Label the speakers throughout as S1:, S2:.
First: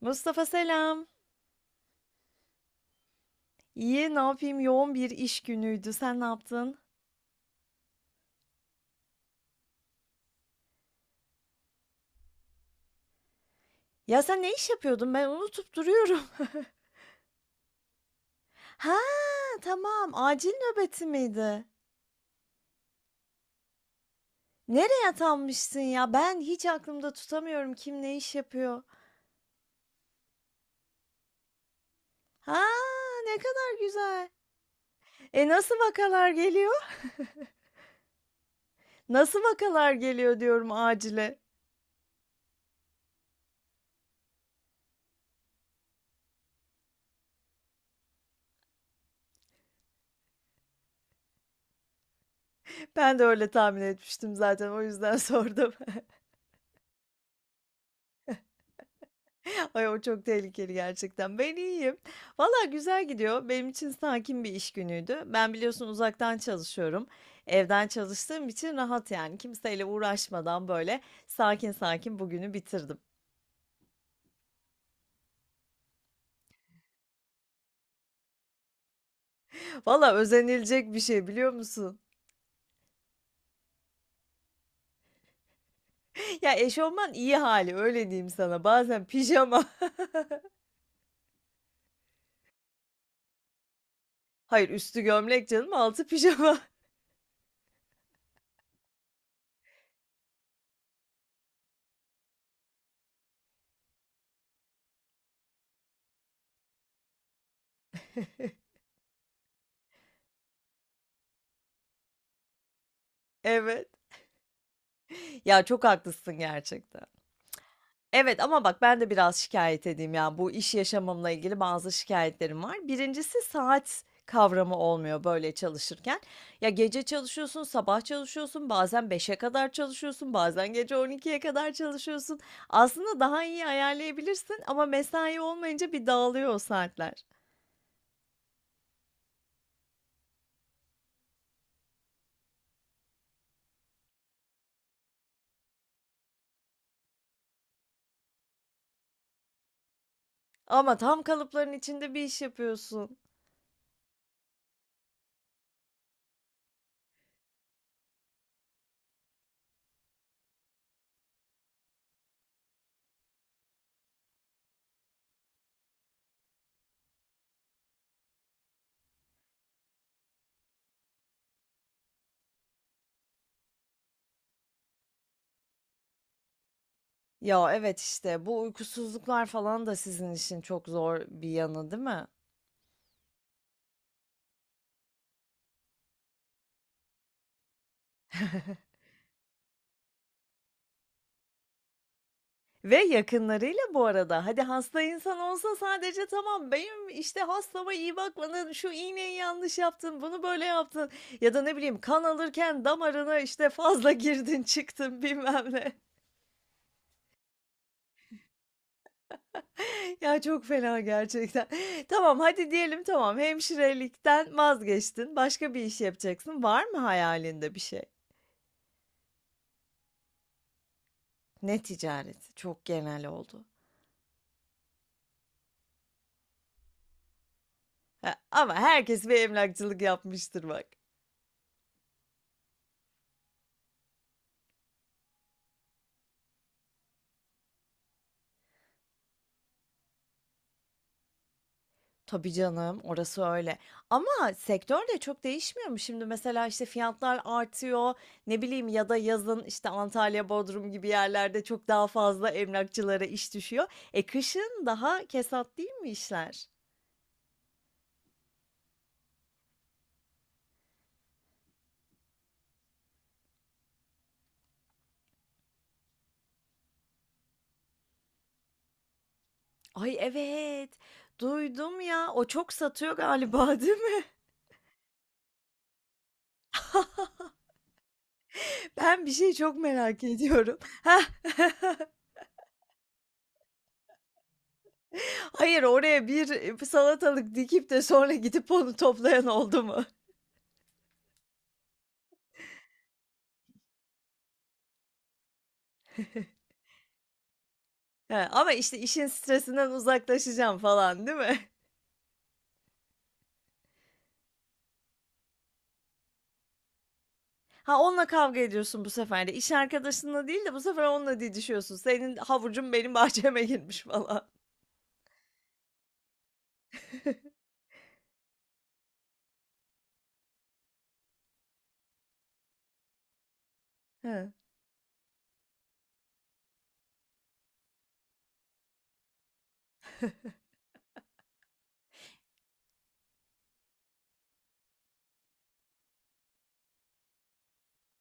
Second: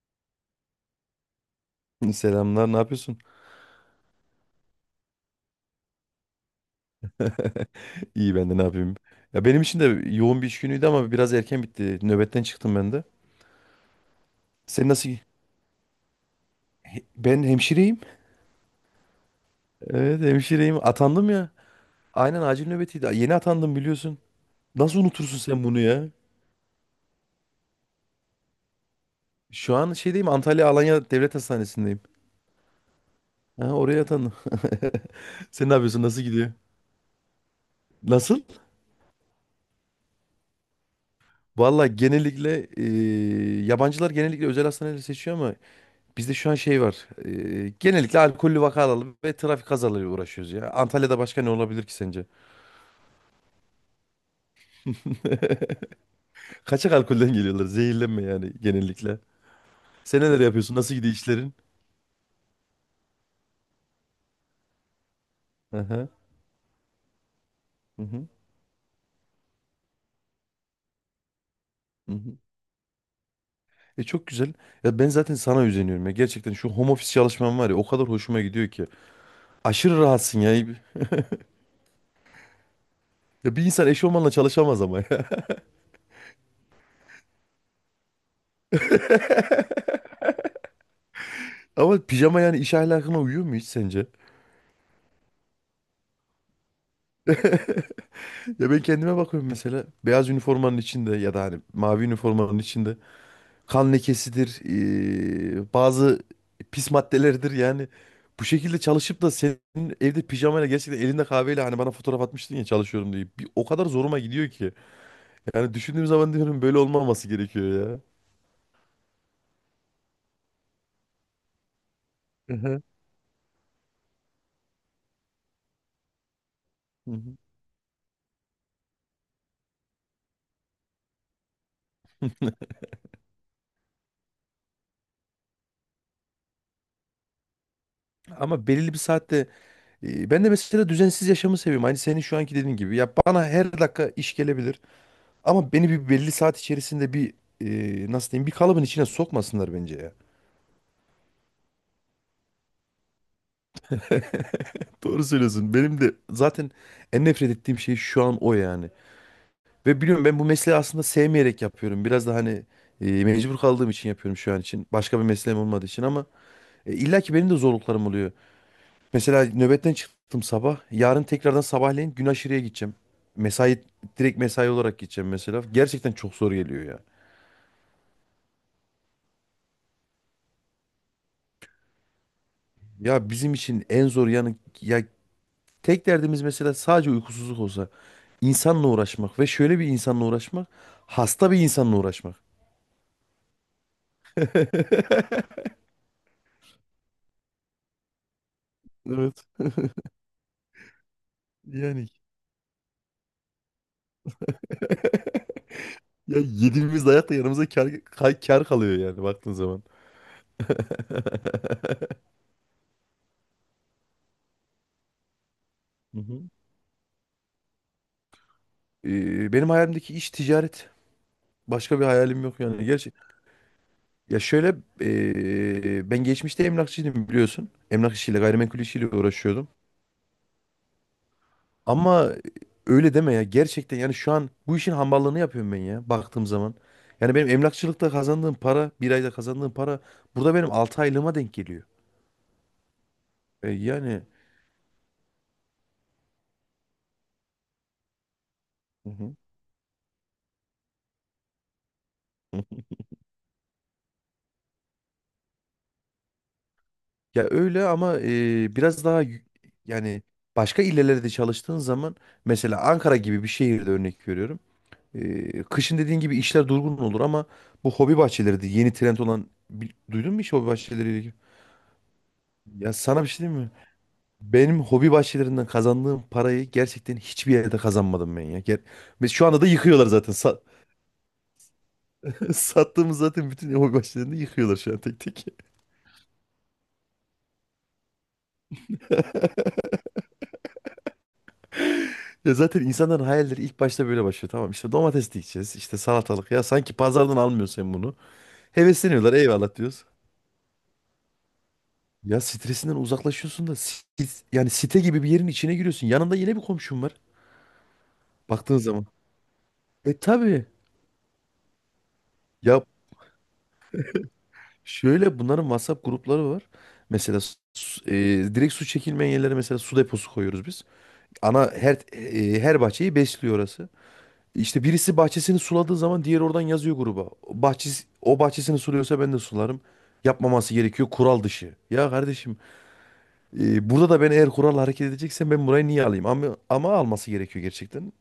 S1: Mustafa selam.
S2: Selamlar, ne yapıyorsun?
S1: İyi, ne yapayım? Yoğun bir iş günüydü. Sen ne yaptın?
S2: İyi ben de ne yapayım? Ya benim için de yoğun bir iş günüydü ama biraz erken bitti. Nöbetten çıktım ben de.
S1: Ya sen ne iş
S2: Sen nasıl?
S1: yapıyordun? Ben unutup duruyorum.
S2: Ben hemşireyim.
S1: Ha, tamam.
S2: Evet
S1: Acil
S2: hemşireyim.
S1: nöbeti
S2: Atandım ya.
S1: miydi?
S2: Aynen acil nöbetiydi. Yeni atandım biliyorsun. Nasıl
S1: Nereye
S2: unutursun sen bunu
S1: atanmışsın
S2: ya?
S1: ya? Ben hiç aklımda tutamıyorum kim ne iş yapıyor.
S2: Şu an Antalya Alanya Devlet Hastanesi'ndeyim.
S1: Ha, ne
S2: Ha,
S1: kadar
S2: oraya
S1: güzel.
S2: atandım.
S1: E
S2: Sen ne
S1: nasıl
S2: yapıyorsun? Nasıl
S1: vakalar
S2: gidiyor?
S1: geliyor?
S2: Nasıl?
S1: Nasıl vakalar geliyor diyorum acile.
S2: Valla genellikle yabancılar genellikle özel hastaneleri seçiyor ama bizde şu an şey var. Genellikle alkollü vakalarla ve trafik kazalarıyla uğraşıyoruz ya. Antalya'da başka ne olabilir ki sence?
S1: Ben de öyle tahmin etmiştim zaten. O yüzden sordum.
S2: Kaçak alkolden geliyorlar. Zehirlenme yani genellikle.
S1: Ay o
S2: Sen
S1: çok
S2: neler
S1: tehlikeli
S2: yapıyorsun? Nasıl gidiyor
S1: gerçekten.
S2: işlerin?
S1: Ben iyiyim. Valla güzel gidiyor. Benim için sakin bir iş günüydü. Ben biliyorsun
S2: Aha.
S1: uzaktan çalışıyorum. Evden
S2: Hı hı.
S1: çalıştığım için rahat yani. Kimseyle uğraşmadan böyle sakin
S2: Hı
S1: sakin
S2: hı.
S1: bugünü bitirdim.
S2: E çok güzel. Ya ben zaten sana özeniyorum ya. Gerçekten şu home office çalışmam var ya o kadar hoşuma gidiyor ki. Aşırı
S1: Valla
S2: rahatsın ya. Ya
S1: özenilecek bir şey biliyor musun?
S2: bir insan eşofmanla çalışamaz ama ya.
S1: Ya eşofman iyi hali öyle diyeyim sana. Bazen pijama.
S2: Ama pijama yani iş ahlakına uyuyor mu hiç sence?
S1: Hayır üstü gömlek canım altı pijama.
S2: Ya ben kendime bakıyorum mesela beyaz üniformanın içinde ya da hani mavi üniformanın içinde. Kan lekesidir, bazı pis maddeleridir yani. Bu şekilde çalışıp da senin evde pijamayla gerçekten elinde kahveyle hani bana fotoğraf atmıştın ya çalışıyorum diye. Bir, o kadar
S1: Evet.
S2: zoruma gidiyor ki.
S1: Ya
S2: Yani
S1: çok
S2: düşündüğüm zaman
S1: haklısın
S2: diyorum böyle
S1: gerçekten.
S2: olmaması gerekiyor ya.
S1: Evet ama bak ben de biraz şikayet edeyim ya. Bu iş yaşamımla ilgili bazı
S2: Hı
S1: şikayetlerim var.
S2: hı.
S1: Birincisi saat kavramı olmuyor böyle çalışırken. Ya gece
S2: Hı hı.
S1: çalışıyorsun, sabah çalışıyorsun, bazen beşe kadar çalışıyorsun, bazen gece on ikiye kadar çalışıyorsun. Aslında daha iyi ayarlayabilirsin ama mesai olmayınca bir dağılıyor o saatler.
S2: Ama belirli bir saatte ben de mesela düzensiz yaşamı seviyorum. Aynı senin şu anki dediğin gibi. Ya bana her dakika iş gelebilir. Ama beni bir belli saat içerisinde nasıl diyeyim bir kalıbın içine sokmasınlar bence ya.
S1: Ama tam kalıpların içinde bir iş yapıyorsun.
S2: Doğru söylüyorsun. Benim de zaten en nefret ettiğim şey şu an o yani. Ve biliyorum ben bu mesleği aslında sevmeyerek yapıyorum. Biraz da hani mecbur kaldığım için yapıyorum şu an için. Başka bir mesleğim olmadığı için ama illa ki benim de zorluklarım oluyor. Mesela nöbetten çıktım sabah. Yarın tekrardan sabahleyin gün aşırıya gideceğim. Mesai Direkt mesai olarak gideceğim mesela. Gerçekten çok zor geliyor ya.
S1: Ya evet işte bu uykusuzluklar falan da sizin için çok zor bir yanı, değil mi?
S2: Ya bizim için en zor yanı ya tek derdimiz mesela sadece uykusuzluk olsa insanla uğraşmak ve şöyle bir insanla uğraşmak hasta bir insanla uğraşmak.
S1: Ve yakınlarıyla bu arada. Hadi hasta insan olsa sadece tamam benim işte hastama iyi bakmadın, şu iğneyi
S2: Evet.
S1: yanlış yaptın, bunu böyle yaptın ya da ne bileyim
S2: Yani.
S1: kan alırken damarına işte fazla girdin çıktın bilmem ne.
S2: Ya yediğimiz dayakla yanımıza kar kalıyor yani baktığın zaman.
S1: Ya çok fena gerçekten. Tamam hadi diyelim tamam hemşirelikten vazgeçtin başka bir iş
S2: Hı hı.
S1: yapacaksın. Var mı hayalinde bir şey?
S2: Benim hayalimdeki iş ticaret.
S1: Ne
S2: Başka bir hayalim
S1: ticareti?
S2: yok
S1: Çok
S2: yani. Gerçi
S1: genel oldu.
S2: ya şöyle ben geçmişte emlakçıydım biliyorsun. Emlak
S1: Ha,
S2: işiyle
S1: ama
S2: gayrimenkul işiyle
S1: herkes bir
S2: uğraşıyordum.
S1: emlakçılık yapmıştır bak.
S2: Ama öyle deme ya gerçekten yani şu an bu işin hamballığını yapıyorum ben ya baktığım zaman. Yani benim emlakçılıkta kazandığım para bir ayda kazandığım para burada benim 6 aylığıma denk geliyor.
S1: Tabii canım, orası
S2: E,
S1: öyle.
S2: yani
S1: Ama sektör de çok değişmiyor mu? Şimdi mesela, işte, fiyatlar artıyor, ne bileyim ya
S2: hı
S1: da
S2: hı.
S1: yazın, işte, Antalya, Bodrum gibi yerlerde çok daha fazla emlakçılara iş düşüyor. E, kışın daha kesat değil mi işler?
S2: Ya öyle ama yani başka illerde de çalıştığın zaman mesela Ankara gibi bir şehirde örnek veriyorum. E, kışın dediğin gibi işler durgun olur ama bu hobi bahçeleri de yeni trend olan
S1: Ay,
S2: duydun mu hiç hobi
S1: evet,
S2: bahçeleriyle ilgili?
S1: duydum ya. O çok
S2: Ya
S1: satıyor
S2: sana bir şey diyeyim mi?
S1: galiba, değil mi?
S2: Benim hobi bahçelerinden kazandığım parayı gerçekten hiçbir yerde kazanmadım ben ya.
S1: Ben
S2: Ve
S1: bir
S2: şu
S1: şey
S2: anda da
S1: çok
S2: yıkıyorlar
S1: merak
S2: zaten.
S1: ediyorum. Heh,
S2: Sattığımız zaten bütün hobi bahçelerini yıkıyorlar şu an tek tek.
S1: hayır, oraya bir, salatalık dikip de sonra gidip onu toplayan oldu mu?
S2: Ya zaten insanların hayalleri ilk başta böyle başlıyor. Tamam işte domates dikeceğiz, işte salatalık. Ya sanki pazardan almıyorsun sen bunu.
S1: He, ama, işte, işin
S2: Hevesleniyorlar eyvallah
S1: stresinden
S2: diyoruz.
S1: uzaklaşacağım falan, değil mi?
S2: Ya stresinden uzaklaşıyorsun da yani site gibi bir yerin içine giriyorsun. Yanında yine bir komşun var
S1: Ha, onunla kavga
S2: baktığın
S1: ediyorsun
S2: zaman.
S1: bu sefer de. İş
S2: E
S1: arkadaşınla değil
S2: tabii.
S1: de bu sefer onunla didişiyorsun. Senin
S2: Ya
S1: havucun benim bahçeme girmiş falan.
S2: şöyle bunların WhatsApp grupları var. Mesela su- e, direkt su çekilmeyen yerlere mesela su deposu koyuyoruz biz. Ana her her bahçeyi besliyor orası.
S1: He.
S2: İşte birisi bahçesini suladığı zaman diğeri oradan yazıyor gruba. Bahçesi, o bahçesini suluyorsa ben de sularım. Yapmaması gerekiyor kural dışı. Ya kardeşim burada da ben eğer kural hareket edeceksem ben burayı niye alayım? Ama alması gerekiyor gerçekten.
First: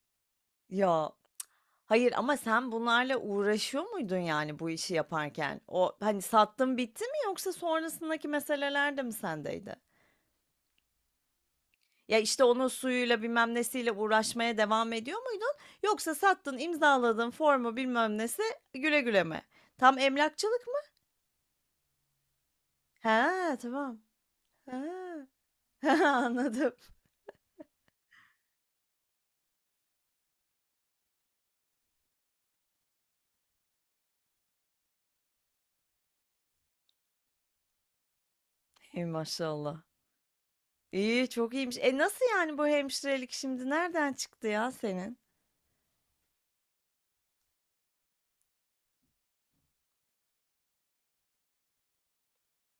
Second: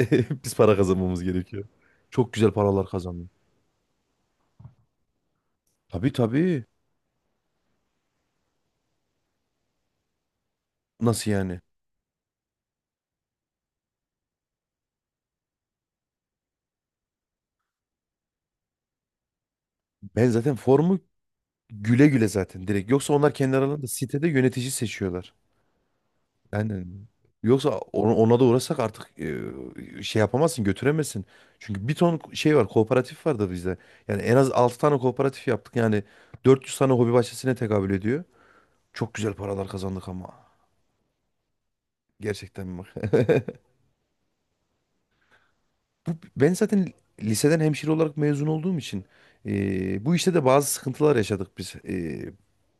S2: Biz para
S1: Ya,
S2: kazanmamız gerekiyor.
S1: hayır
S2: Çok
S1: ama
S2: güzel
S1: sen
S2: paralar
S1: bunlarla
S2: kazanıyor.
S1: uğraşıyor muydun, yani, bu işi yaparken? O,
S2: Tabii
S1: hani,
S2: tabii.
S1: sattın bitti mi yoksa sonrasındaki meseleler de mi sendeydi?
S2: Nasıl yani?
S1: Ya, işte, onun suyuyla bilmem nesiyle uğraşmaya devam ediyor muydun yoksa sattın, imzaladın, formu bilmem nesi, güle güle mi? Tam
S2: Ben zaten
S1: emlakçılık.
S2: formu Güle güle zaten direkt. Yoksa
S1: Ha,
S2: onlar kendi aralarında
S1: tamam.
S2: sitede yönetici
S1: He.
S2: seçiyorlar.
S1: Anladım.
S2: Yani yoksa ona da uğrasak artık şey yapamazsın, götüremezsin. Çünkü bir ton şey var, kooperatif var da bizde. Yani en az 6 tane kooperatif yaptık. Yani 400 tane hobi bahçesine tekabül ediyor.
S1: Ey
S2: Çok güzel paralar
S1: maşallah.
S2: kazandık ama.
S1: İyi, çok iyiymiş. E nasıl yani bu
S2: Gerçekten bak.
S1: hemşirelik şimdi nereden çıktı ya senin?
S2: Bu, ben zaten liseden hemşire olarak mezun olduğum için bu işte de bazı sıkıntılar yaşadık biz,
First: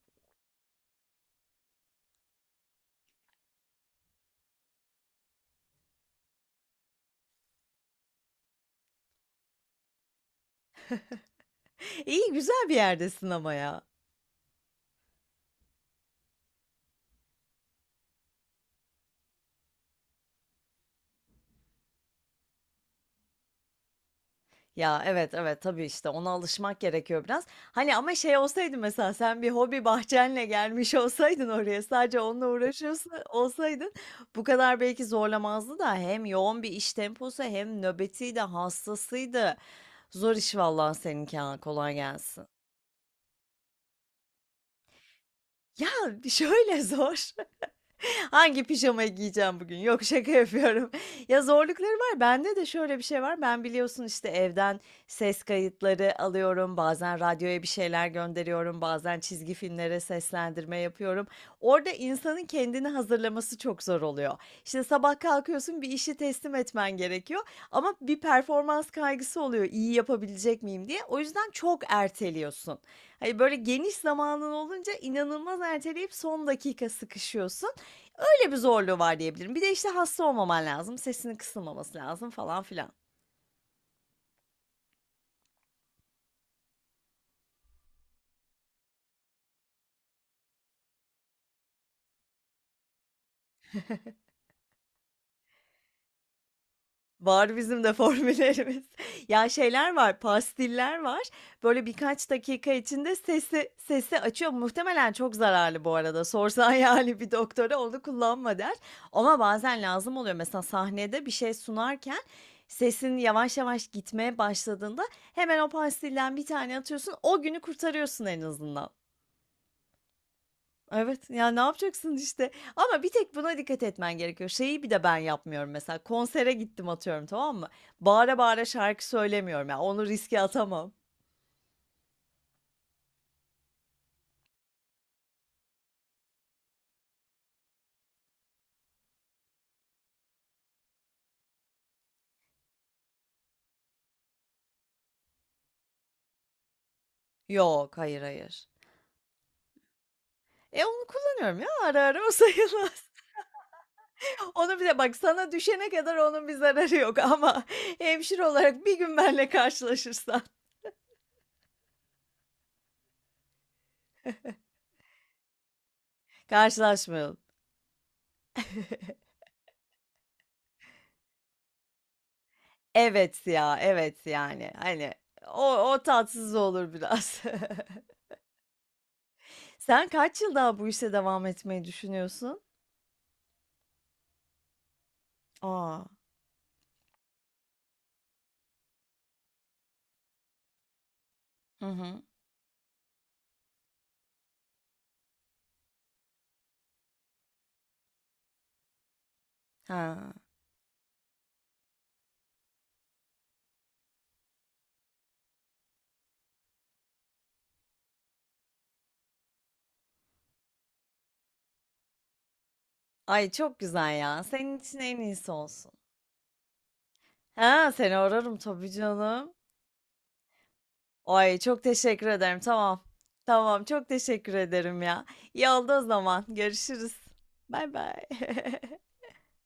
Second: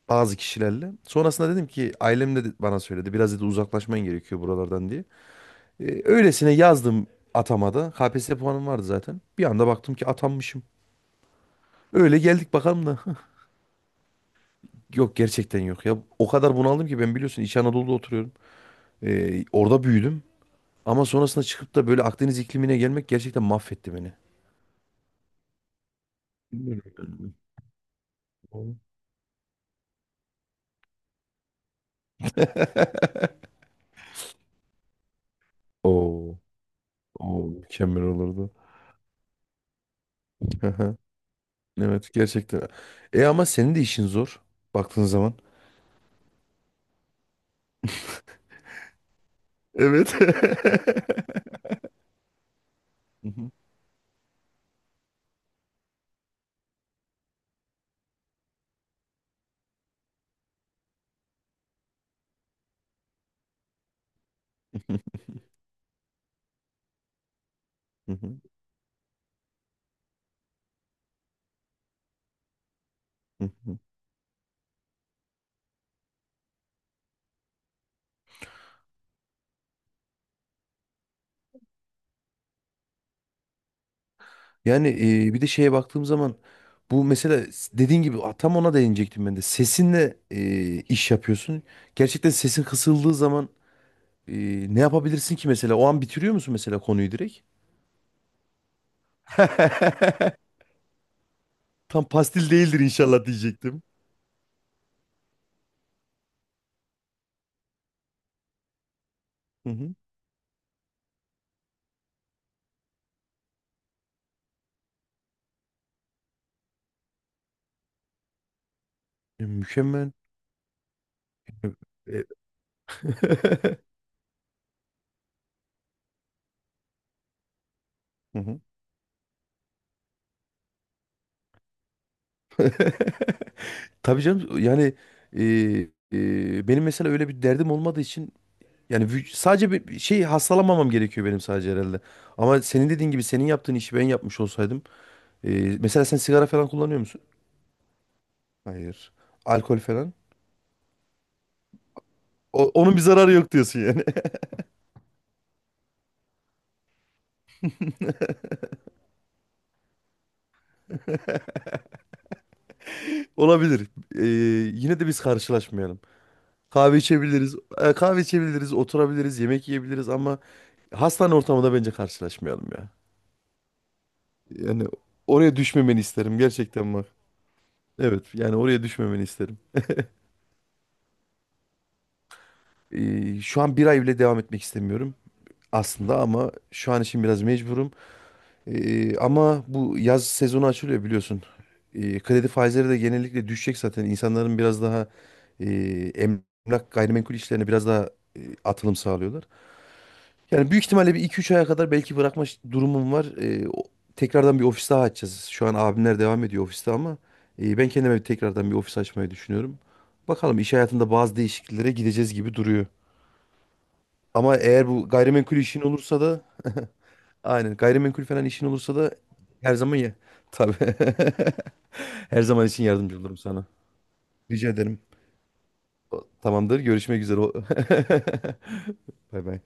S2: bazı kişilerle. Sonrasında dedim ki ailem de bana söyledi biraz dedi uzaklaşman gerekiyor buralardan diye. E, öylesine yazdım atamada. KPSS puanım vardı zaten. Bir anda baktım ki atanmışım. Öyle
S1: İyi
S2: geldik
S1: güzel bir
S2: bakalım da.
S1: yerdesin ama ya.
S2: Yok gerçekten yok ya. O kadar bunaldım ki ben biliyorsun İç Anadolu'da oturuyorum. E, orada büyüdüm. Ama sonrasında çıkıp da böyle Akdeniz iklimine gelmek gerçekten mahvetti beni.
S1: Ya evet evet tabii işte ona alışmak gerekiyor
S2: Bilmiyorum.
S1: biraz. Hani ama şey olsaydı mesela sen bir hobi bahçenle gelmiş olsaydın oraya sadece onunla uğraşıyorsun olsaydın bu kadar belki zorlamazdı da hem
S2: Oo,
S1: yoğun bir iş temposu hem
S2: mükemmel
S1: nöbetiydi
S2: olurdu.
S1: hastasıydı. Zor iş vallahi
S2: Aha,
S1: seninki ha kolay
S2: evet
S1: gelsin.
S2: gerçekten. E ama senin de işin zor baktığın zaman.
S1: Ya, şöyle zor. Hangi pijamayı giyeceğim bugün? Yok
S2: Evet.
S1: şaka yapıyorum. Ya zorlukları var. Bende de şöyle bir şey
S2: Hı
S1: var.
S2: hı,
S1: Ben biliyorsun işte evden ses kayıtları alıyorum. Bazen radyoya bir şeyler gönderiyorum. Bazen çizgi filmlere seslendirme yapıyorum. Orada insanın kendini hazırlaması çok zor oluyor. İşte sabah kalkıyorsun bir işi teslim etmen gerekiyor. Ama
S2: hı
S1: bir
S2: hı,
S1: performans kaygısı oluyor. İyi yapabilecek miyim diye. O yüzden çok erteliyorsun. Hani
S2: hı
S1: böyle
S2: hı.
S1: geniş zamanın olunca inanılmaz erteleyip son dakika sıkışıyorsun. Böyle bir zorluğu var diyebilirim. Bir de işte hasta olmaman lazım. Sesinin kısılmaması lazım falan filan.
S2: Yani bir de şeye baktığım zaman bu mesela dediğin gibi a, tam ona değinecektim ben de. Sesinle iş yapıyorsun. Gerçekten sesin kısıldığı zaman e, ne yapabilirsin ki mesela? O an bitiriyor musun mesela konuyu direkt?
S1: Var bizim de formüllerimiz. Ya şeyler var, pastiller var. Böyle
S2: Tam
S1: birkaç
S2: pastil
S1: dakika
S2: değildir
S1: içinde
S2: inşallah
S1: sesi
S2: diyecektim.
S1: sesi açıyor. Muhtemelen çok zararlı bu arada. Sorsan yani bir doktora onu kullanma der. Ama
S2: Hı
S1: bazen
S2: hı.
S1: lazım oluyor. Mesela sahnede bir şey sunarken sesin yavaş yavaş gitmeye başladığında hemen o pastilden bir tane atıyorsun. O günü kurtarıyorsun en azından.
S2: E, mükemmel.
S1: Evet, ya, ne yapacaksın
S2: E, e,
S1: işte ama bir tek buna dikkat etmen gerekiyor. Şeyi bir de ben yapmıyorum mesela konsere gittim atıyorum tamam mı? Bağıra
S2: Hı hı.
S1: bağıra şarkı söylemiyorum ya onu riske atamam.
S2: Tabii canım yani e, benim mesela öyle bir derdim olmadığı için yani sadece bir şey hastalanmamam gerekiyor benim sadece herhalde. Ama senin dediğin gibi senin yaptığın işi ben yapmış olsaydım. e, Mesela sen sigara falan kullanıyor musun?
S1: Yok hayır hayır.
S2: Hayır. Alkol falan.
S1: E onu kullanıyorum ya ara ara o
S2: Onun bir
S1: sayılmaz.
S2: zararı yok diyorsun yani.
S1: Onu bir de bak sana düşene kadar onun bir zararı yok ama hemşire olarak bir gün benle karşılaşırsan.
S2: Olabilir. E, yine de biz karşılaşmayalım. Kahve
S1: Karşılaşmayalım.
S2: içebiliriz. Oturabiliriz, yemek yiyebiliriz ama hastane ortamında bence karşılaşmayalım ya.
S1: Evet ya evet yani
S2: Yani
S1: hani
S2: oraya
S1: o,
S2: düşmemeni
S1: o
S2: isterim
S1: tatsız olur
S2: gerçekten bak.
S1: biraz.
S2: Evet yani oraya düşmemeni isterim.
S1: Sen kaç yıl daha bu işe devam etmeyi düşünüyorsun?
S2: E, şu an bir ay bile devam etmek istemiyorum.
S1: Aa,
S2: Aslında ama şu an için biraz mecburum. Ama bu yaz sezonu açılıyor biliyorsun.
S1: hı hı.
S2: Kredi faizleri de genellikle düşecek zaten. İnsanların biraz daha e, emlak gayrimenkul işlerine biraz daha atılım sağlıyorlar.
S1: Ha.
S2: Yani büyük ihtimalle bir iki üç aya kadar belki durumum var. Tekrardan bir ofis daha açacağız. Şu an abimler devam ediyor ofiste ama ben kendime tekrardan bir ofis açmayı düşünüyorum. Bakalım iş hayatında bazı değişikliklere gideceğiz gibi duruyor.
S1: Ay, çok güzel ya.
S2: Ama
S1: Senin
S2: eğer
S1: için
S2: bu
S1: en iyisi
S2: gayrimenkul işin
S1: olsun.
S2: olursa da aynen.
S1: Ha, seni
S2: Gayrimenkul falan
S1: ararım
S2: işin
S1: tabii
S2: olursa da
S1: canım.
S2: her zaman ya. Tabii.
S1: Ay, çok teşekkür
S2: Her
S1: ederim.
S2: zaman için
S1: Tamam.
S2: yardımcı olurum sana.
S1: Tamam, çok teşekkür
S2: Rica ederim.
S1: ederim ya. İyi oldu o zaman.
S2: Tamamdır.
S1: Görüşürüz.
S2: Görüşmek üzere.
S1: Baybay.
S2: Bay bay.